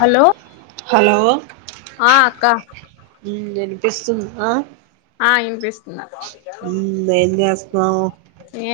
Hello hello ఆహ్ అక్క ఉమ్ యినిపిస్తుందా ఆహ్ యినిపిస్తుందక్ ఏం చేస్తున్నావ్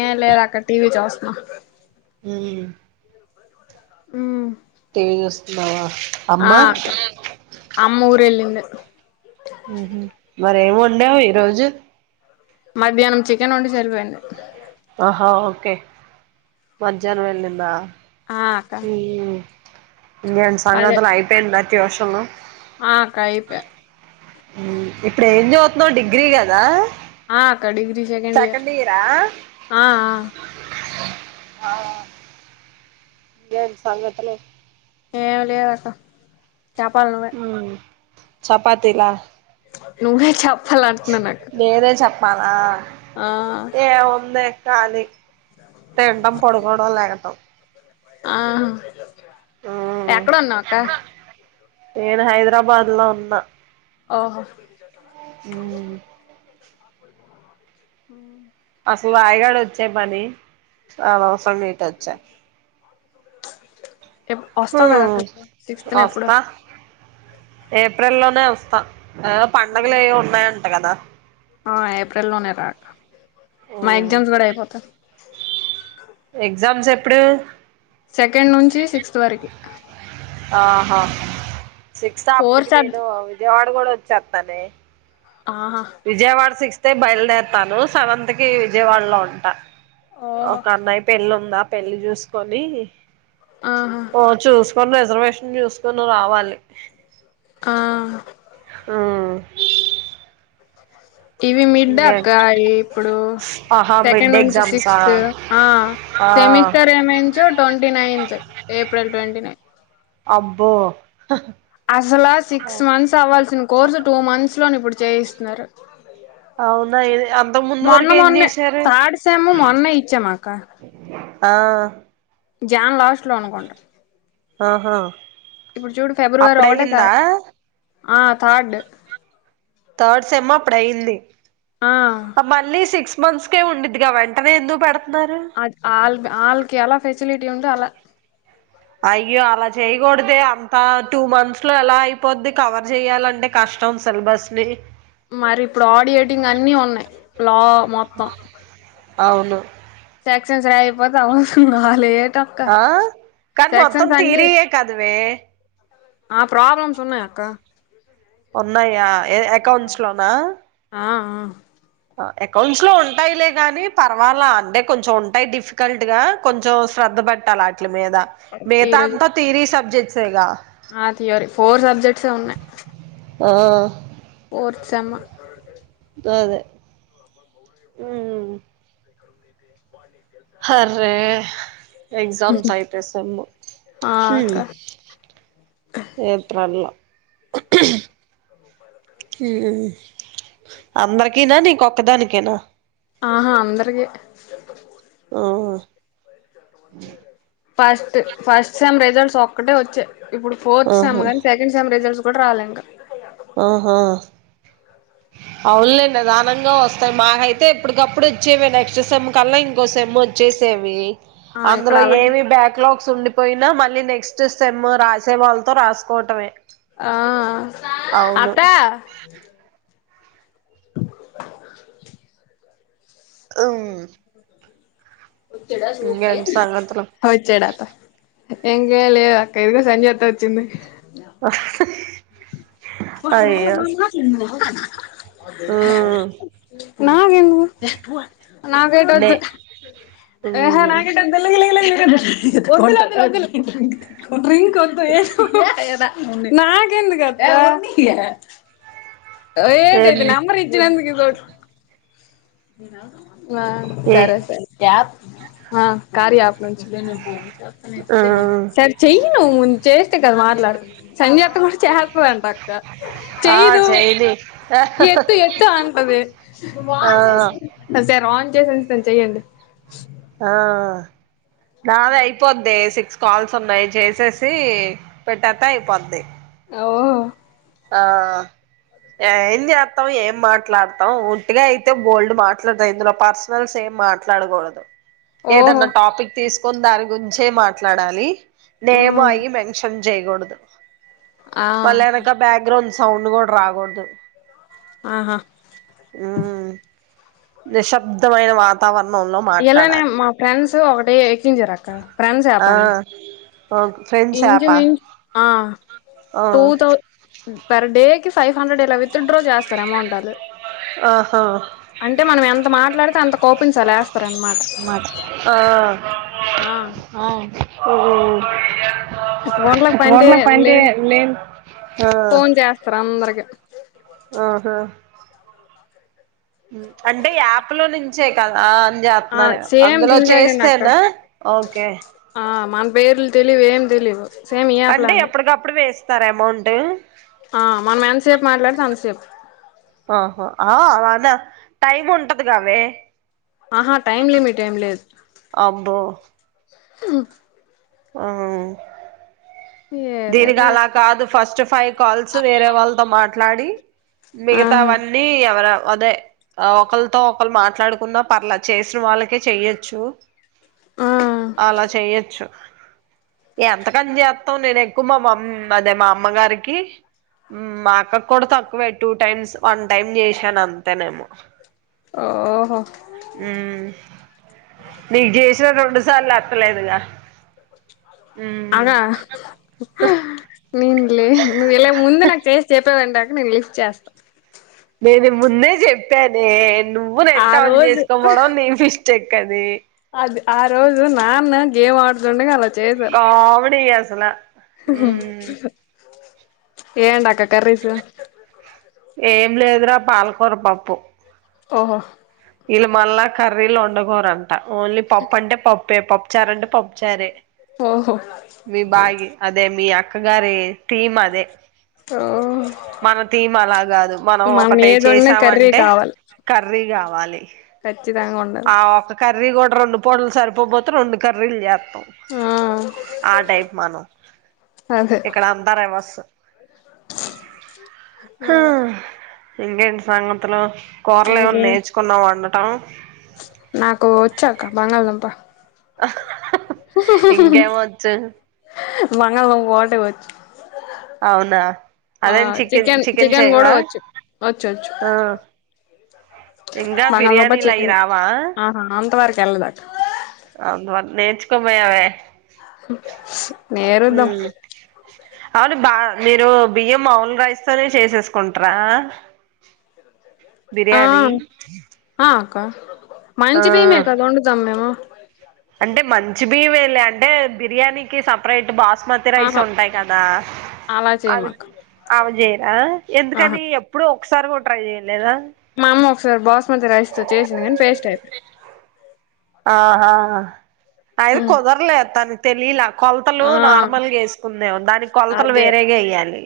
ఏన్లెదక్క టీవీ చొస్తున్న ఉమ్ ఉమ్ టివి చూస్తున్నావా అమ్మా అక్క అమ్మ ఊరు ఎల్లేదే మరేం వండవ్ ఈరోజు మధ్యాహ్నం చికెన్ వండేసి ఎళ్ళిపోయింది ఆహా ఓకే మజహ్నం వెళ్లిందా ఆహ్ అక్క ఇంగేటి అదే సంగతులు అయిపోయిందా ట్యూషను ఆ అక్క అయిపై ఇప్పుడు ఏం చద్వుతున్నావు డిగ్రీ గదా ఆ అక్క డిగ్రీ సెకండ్ ఇయర్ ఆహా ఆహ్ ఇంగేటి సంగతులూ ఏం లేవక్క చేపల నువ్వే చెపాతీలా నువ్వే చప్ నేనే చెప్పాలా ఆ ఏంవుంది ఖాళీ తిండం పోడుకోవడం లెగటం ఆహా ఉమ్ ఎక్కడున్నావ్ అక్క నేను హైదరాబాద్లో ఉన్నా ఓహొ ఉమ్ అస్ల వయిగాడొచ్చె పని అనవసరంగా ఇటొచ్చా ఎప్ వస్తావ్ కదక్క సిక్స్త్ న ఎప్పుడు ఏప్రిలోనే వస్తా అవ్ పండుగలు ఏవో ఉన్నాయంట కదా ఆ ఏప్రిల్ లోనే రా అక్క మా హ్మ్ ఎగ్జామ్స్ గుడా అయిపోతాయ ఎగ్జామ్స్ ఎప్పుడు సెకండ్ నుంచి సిక్స్త్ వరకి అ ఆహా ఫోర్ సిక్స్తాఅప్పటికి సబ్ నేను విజయవాడ కూడా వచ్చేతానే ఆహా విజయవాడ సిక్స్త్ ఏ బయల్దేరుతను సెవెంత్ కి విజయవాడ్లో ఉంటా ఓహో ఒక అన్నయ పెళ్లి ఉంది ఆ పెళ్లి చూసుకొనీ ఆహా ఓ చూస్కొని రిజర్వేషన్ చూసుకొని రావాలి ఆ ఆహ్ ఇవి మిడ్ అక్క ఇప్పుడు ఆహా సెకండ్ మిడ్ నుంచి ఎగ్జామ్సా సిక్స్త్ ఆ ఆ సెమిస్టర్ ఏమించ్చు ట్వంటీనైన్త్ ఏప్రిల్ ట్వంటైనైన్ అబ్బో అసలా సిక్స్ మంత్స్ అవ్వాల్సిన కోర్సు టూ మంస్లోను ఇప్పుడు చేయిస్తున్నారు అవునా అంతకు ముందు మొన్న వరకు ఏం మొన్న చేశారు థర్డ్ సేము మొన్నే ఇచ్చామక్కా ఆ జాన్ లాస్ట్ లో అనుకుంటా అహా ఇప్పుడు చూడు ఫిబ్రవరి ఒకటో తారీక్ ఆ థర్డ్ థర్డ్ సెమా ప్డయింది ఆ మళ్ళీ సిక్స్ మంత్స్కే ఉండిదిగా వెంటనే ఎందుకు పెడ్ అ ఆల్ ఆళ్కి ఎలా ఫెసలిటీ ఉందొ అలా అయ్యో అలా చేయ్యగూడదే అంత టూ మంత్స్ లో ఎలా అయిపోద్ది కవర్ చేయాలంటే కష్ట మొత్తం సిల్బస్ని మరి ఇప్పుడు ఆడియేటింగ్ అన్ని ఉన్నాయి లా మొత్తం అవును సక్సెస్ డ్ అయిపోతావు లేట్ ఆక్క ఆ కానీ మొత్తం సెక్షన్స్ అన్ని థియరీయే కదవే ఆ ప్రాబ్లమ్స్ ఉన్నాయ అక్క ఉన్నాయా ఏ ఏ అకౌంట్స్ లో నా అ అకౌంట్స్ లో ఉంటాయిలే గాని పర్వాలా అంటే కొంచెం ఉంటాయి డిఫికల్ట్ గా కొంచెం శ్ర ర్థ పెట్టాలి అట్ల మీద ఆ మిగతా ఈరోజు అంతా థిరీ సబ్జెక్ట్సే ఎగా ఆ థియోరీ ఫోర్ సబ్జెక్ట్స్ ఏ ఉన్నాయి ఆ ఫోర్ సేమ్ గాదె ఉమ్ హార్రే ఎగ్జామ్స్ అయితే సెమ్ ఆ అక్క ఏప్రిల్ లో ఉమ్ అందరికిన నీకొక్కదానికేనా ఆహా అందరికీ ఓహో ఫస్ట్ ఫస్ట్ సెమ్ రిజల్ట్స్ ఒక్కటే వచ్చాయి ఇప్పుడు ఫోర్త్ సెమ్ ఆహా గాని సెకండ్ సెమ్ రిజల్ట్స్ ఎప్పుడు రాలెంక ఆహా అవునులే నిదానంగా వస్తాయి మాకైతే ఎప్పటికప్పుడు చ్చేవే నెక్స్ట్ సెమ్ కల్లా ఇంకో సేమ్ వొచ్చి సేవి ఆ ఇక్కడ అందులో అలాగే ఏమి బ్యాక్‌లాగ్స్ ఉండిపోయినా మళ్ళీ నెక్స్ట్ సేమ్ రాసే వాళ్ళ తం రాసుకుంటమే ఆ అత్త అమ్ సంగతులు వచ్చేడట ఏజాయలే అక్క ఇదిగో సంధ్య అత్త వొచ్చింది వహ్ [inaudible] ఉమ్ నాకెంద్ నాకు అయితే నే వద్దు ఏహా ఉమ్ నాక్ తే వొద్దు డ్రింక్ వొదే నాకెందుకు అత్త ఎటైతే ఏంది నంబర్ ఇచ్చినందుకి హ ఏ సరే సరే యాప్ అ కార్య యాప్ ఉమ్ సర్ చెయ్యు నువ్వు చేస్తే కదా మాట్లాడు సంజత్ క చేస్తాదంట అక్క ఆ చెయదు చెయ్యని ఎత్తు ఎత్తు ఆంటది ఆ సార్ ఆన్ చేసిఉంచుతాను చెయ్యండి ఆ నాది అయిపోద్దే సిక్స్ కాల్స్ ఉన్నాయి చేసేసి పెట్టత్తే అయిపోద్ది యావరు ఆ ఏం చేత్తమ్ ఏం మాట్లాడతాం ఉట్టిగ అయితే బోల్డు మాట్లాడతాం ఇందులో పర్సనల్స్ ఎం మాట్లాడగుడదు ఓహో ఏదన్నా టాపిక్ తీసుకొన్ దాని గురించే మాట్లాడాలి నేమ్ అయి మెన్షన్ జయకూడదు ఆ బ్యాక్‌గ్రౌండ్ సౌండ్ కూడా రాకూడదు ఆహా ఉమ్ నిశ్శబ్దమైన వాతావరణం ఇలానే మా ఫ్రెండ్స్ ఒకటి ఎక్కించరక్క ఫ్రెండ్స్ ఆ యాపనే ఓ ఫ్రెండ్స్ ఇంచు యాపా మించు ఆ ఆ టూ తౌ పర్ డేకి ఫైవ్ హండ్రెడ్ ఇలా విత్ డ్ర జాస్త్ ఆహా అంటే మనం ఎంత మాట్లాడితే అంత కోపిన్స్ అలా ఎస్తరన్నమాట ఆ ఆ కొకొ ఉ గుంట్లకు పంట లేని లేదు ఆ ఫోన్ చేస్తరు అందరికి ఆహా అంటే యాప్ లో నుంచే కదా న్యా [unintelligible] ఆ జేస్తున్నారు సేమ్ అందులో దీనిలాగేనక్క చేస్తేనా ఓకే ఆ మన పేర్లు తెలివు ఏం తెలీవు సేమ్ అంటే ఈయాప్లానే ఎప్పటికప్పుడు వేస్తారా అమౌంట్ ఆ మనం ఎంసేపు మాట్లాడితే అంతసేపు ఆహ ఆ వన్న టైం ఉంటది కావే ఆహా టైమ్ లిమిట్ ఎం లేదు అబ్బో అవ్ దీనికి ఏదేటో అలా కాదు ఫస్ట్ ఫైవ్ కాల్స్ వేరే వాల్తో మాట్లాడి ఆహా మిగతావన్నీ ఎవరవ్ అదే ఒకల్తో ఒకళ్ళు మాట్లాడుకున్నా పర్లే చేసిన వాళ్ళకే చెయ్యొచ్చు ఆ అలా చెయ్యొచ్చు ఎంతకని చేత్తవ్ నేను ఎక్కువ మా మమ్ అదే మా అమ్మ గారికి మాక్క కి కూడా తక్కువే టూ టైమ్స్ వన్ టైమ్ చేశినాను అంతేనేమో ఓహో ఉమ్ నీగ్జేసిన రెండు సార్లు ఎత్తలేదుగా మ్మ్ అవునా నేన్ లే నువ్ ఇలా నువ్వు ముందు నాకు చేసి చెప్పేవంటే అక్క నేను లిఫ్ట్ చేస్తా నేను ముందే చెప్పానే నువ్వు ఆ నెట్ ఆన్ రోజు చేసుకోపోడం నీ మిష్ చెక్కది అది ఆ రోజు నాన్న గేమ్ ఆడుతుండగా అలా చేసరా కామెడీ అసల మ్మ్ ఏంటక్క కర్రీసు ఏం లేదురా పాలకూర పప్పు ఒహో ఈళ్ళు మన్ల కర్రీలు వండుకోరంట ఓన్లీ పప్పు అంటే పప్పే పప్పుచారు అంటే పప్పుచారే ఓహో మీ బాగి అదే మీ అక్క గారి తీమ్ అదే ఓహో మన తీమ్ అలా గాదు మనం ఒకటి ఏదొండినా కర్రీ చేసామంటే కావాలి కర్రీ గావ ఖచ్చితంగా ఉండాలి ఆ ఒక కర్రీ కూడా రెండు పూటలు సరిపోపోతే రెండు కర్రీలు చేత్తం ఆ ఆ టైప్ మనం అదే ఇక్కడ అంత రివర్సు హ అదే ఇంకేంటి సంగతులు కూరలు ఏమన్నా ఇంకేం నేర్చుకున్నవ వండటం ఇచ్చాక్క బంగాళదుంప ఇంకేమొచ్చు బంగాళదుంప ఒకటే వచ్చు అవునా ఆ అదైన చికెన్ చికెన్ కూడా చెైవా వచ్చు వచ్చు వచ్చు ఆ ఇంగా బంగాళదుంప చికెన్ బిర్యానీలయిరావా ఆహా అంత వరకు వెళ్ళదక్క అవును నేర్చుకో పోయావే హు నేరుద్దాం అవును బ మీరు బియ్యం మాములు రైస్ తోనే చేసేసుకుంట్ర బిర్యానీ క ఆ మంచి భీయమే కదా ఓండుతం మేము అంటే మంచి బియ్యమేలే అంటే బిర్యానీకి సప్రేట్ బాస్ స్మతి రైస్ ఆహా ఉంటాయి కదా అలా అవి చేయమక్క అవి చేయరా ఆహా ఎందుకని ఎప్పుడో ఒకసారీ గు మా అమ్మ ఒకసారి బాస్మతి రైస్ తో చేసింది కానీ పేస్టై ఆ ఆ అవి అయిపోయింది కుదర్లే తనక్ తెలీల కొలతలు ఆ నార్మల్గా ఎస్కుందేమో దానికి కొలతలు వేరేగేయ్యాలి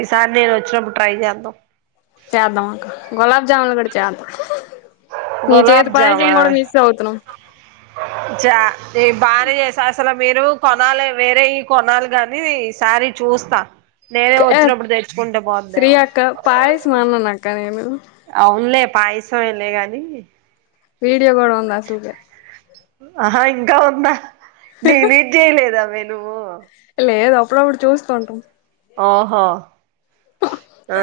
ఈసారి నేను వచ్చినప్పుడు ట్రై జెద్దాం చేద్దాం అక్క గులాబ్ జాములు కూడా చేద్దాం నీ చేతి గులాబ్ పాయసం జామా కూడా మిస్ అవుతున్నాం జ ది బానె జెసేస్ అసల మీరు కొనాలే వేరే ఈ కొనాల్ గాని ఈ సారీ చూస్తా నేనే ఏ వచ్చినప్పుడు తెచ్కుంటే శ్రీ పోందేమో అక్క పాయసం అన్నాను అక్క నేను అవున్లే పాయసం ఎం లే గని వీడియో కూడా ఉందా అసలుకే ఆహా ఇంకా ఉందా డిలీట్ చేయలేదా వీల్లు లేద్ అప్పుడ అప్పుడు చూస్తూంటాం ఓహో ఆ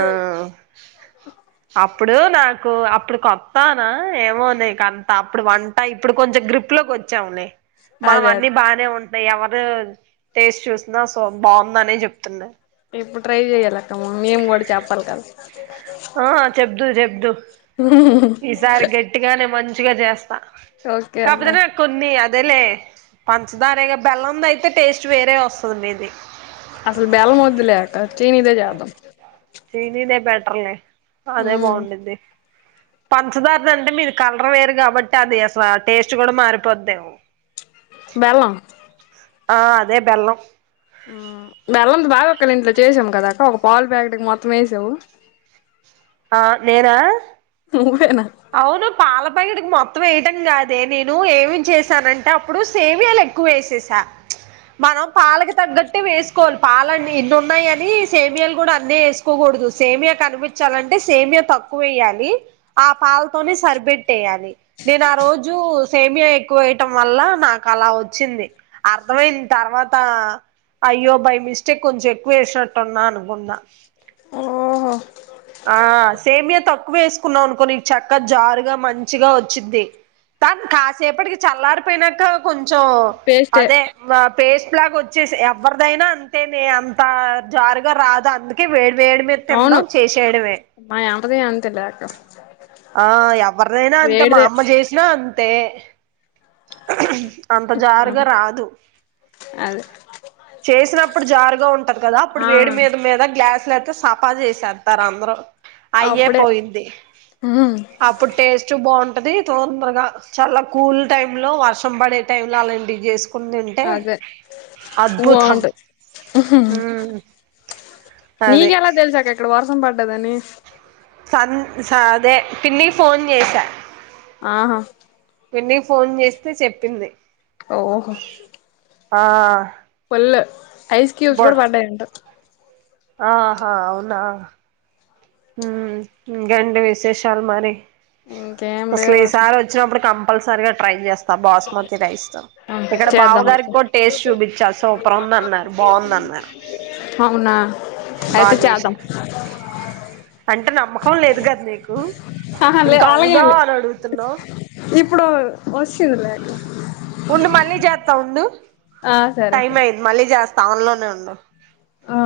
అప్ ఇప్పుడు నాకు అప్పుడు కొత్తాన ఏమో నీకు అంత అప్పుడు వంట ఇప్పుడు కొంచెం గ్రిప్ లో కొ చ్చం లే మానం అదే అన్నీ అదే బానే ఉన్ ఎవరు టేస్ట్ చూసినా సో బాముందనే చెప్తున్నా ఎప్పుడు ట్రై చెయ్యాలక్క మేము కూడా చెప్పాల్ కదా ఆ చెబ్దు చెబ్దు ఈసారి గట్టిగానేే మంచిగా జేస్తా ఓకే అక్క కాపోతే నే కొన్ని అదేలే పంచదారేగా బెల్లందైతే టేస్ట్ వేరే వస్తది మీది అసలు బేల్లం ఓదులే అక్క చినిదే చేదాం చినిదే బెటర్లే అదే ఉమ్ బాగుండిద్ధి పంచదార్దాండి అంటే మీది కలర్ వేరు కాబట్టి అది అసలు టేస్ట్ కూడా మారిపోద్దేమో బెల్లం ఆ అదే బెల్లం ఆ బెల్లం బాగా వక్కలిం చేసాం కదాక్క ఒక పాలు ప్యాకెట్కి మొత్తం ఏసావ్ ఆ నేనా అ అవును పాల ప్యాకిట్కి మొ తం వేయటం కాదే నేను ఏమి చేసానంటే అప్పుడు సేవియాలు ఎక్కువేసేసా మనం పాలకు తగ్గట్టు వేసుకోవాలి పాలని ఇన్ని ఉన్నాయ్ అని సేమియాలు కూడా అన్నే ఎస్సుకోకూడ్ కూడదు సేమియా కనిపించాలంటే సేమియా తక్కువేయ్యాలి ఆ పాలతోనే సరిపెట్టేయాలి నేను ఆ రోజు సేమియా ఎక్కువేయటం వల్ల నాక్ అలా వచ్చింది అర్థమైంది తర్వాత అయ్యో బై మిస్టేక్ కొంచెం ఎక్కువేసినట్టున్నా అనుకుంన్నా ఓహో ఆ సేమియా తక్కువేస్కున్నావా అనుకో నీక్ చక్కగ్ జారుగా మంచిగా ఒచ్చిద్ధి తన్ కాసేపటికి చల్లారిపోయినంక కొంచెం పేస్టే అదే ఆ పేస్ట్ ట్లాగోచ్చేసయ్ ఎవరిదైనా అంతే నే అంత జారగా రాదు అందుకే వేడ్ వేడి మీద అవును తిండం చ్ మా యాంటది అంతే లే ఆ ఎవరిదైనా అంతే మా అమ్మ చేసినా అంతే అంత జారుగా వేడిదే రాదు అదే చేసినప్పుడు జారుగా ఉంటది కదా అప్పుడు ఆ వేడి మీద మీద గ్లాస్లు సఫా చేసేత్తారు అంద్రు అయ్యే అప్పుడే పోయింది హ్మ్ అప్పుడ్ టేస్ట్ బౌం టది తోందరగ చాల కూల్ టైంలో వర్షం పడే టైంలో అలాంటివ్ చేస్ కుందుంటే అదే అద్భుథం బాగుంటది హు మ్ నీకెలా దెల్స్ అక్క ఇక్కడ వర్సం పడ్డదని సన్ సదే పిన్ని ఫోన్ జేసా ఆహ విన్ని కి ఫోన్ జేస్తే చెప్పింది. ఓహొ ఆ ల్ ఐస్ క్యూబ్స్ గూడ పడ్డయంట ఆహ అవునా హ్మ్ ఇంగెంటి విశేషాల్ మరి ఇంకేం అస్లు లేవు అసలు ఈసారి ఒచ్చినప్పుడు కం పల్సరి గా ట్రైజేస్తా బాస్మతి రైస్ తో ఇక్కడ చేద్దాం అక్క బావగారిక్కూడ టేస్ట్ చూపిచ్చాస్ తూపర్ ఉందన్నారు బావుందన్ అవునా ఐతే బాగా చేసా చేద్దం అంటే నమ్మకం లేదు గద్ నీకు హాహ లె ఇంకా అలాగేం అవునా లే అని అడుగుతున్నావు ఇప్పుడు వస్సింది లేక థౌండు ఆ సరే టైం సరే అయింద్ మళ్ళీ జేస్త అన్లోనే ఉండు ఆ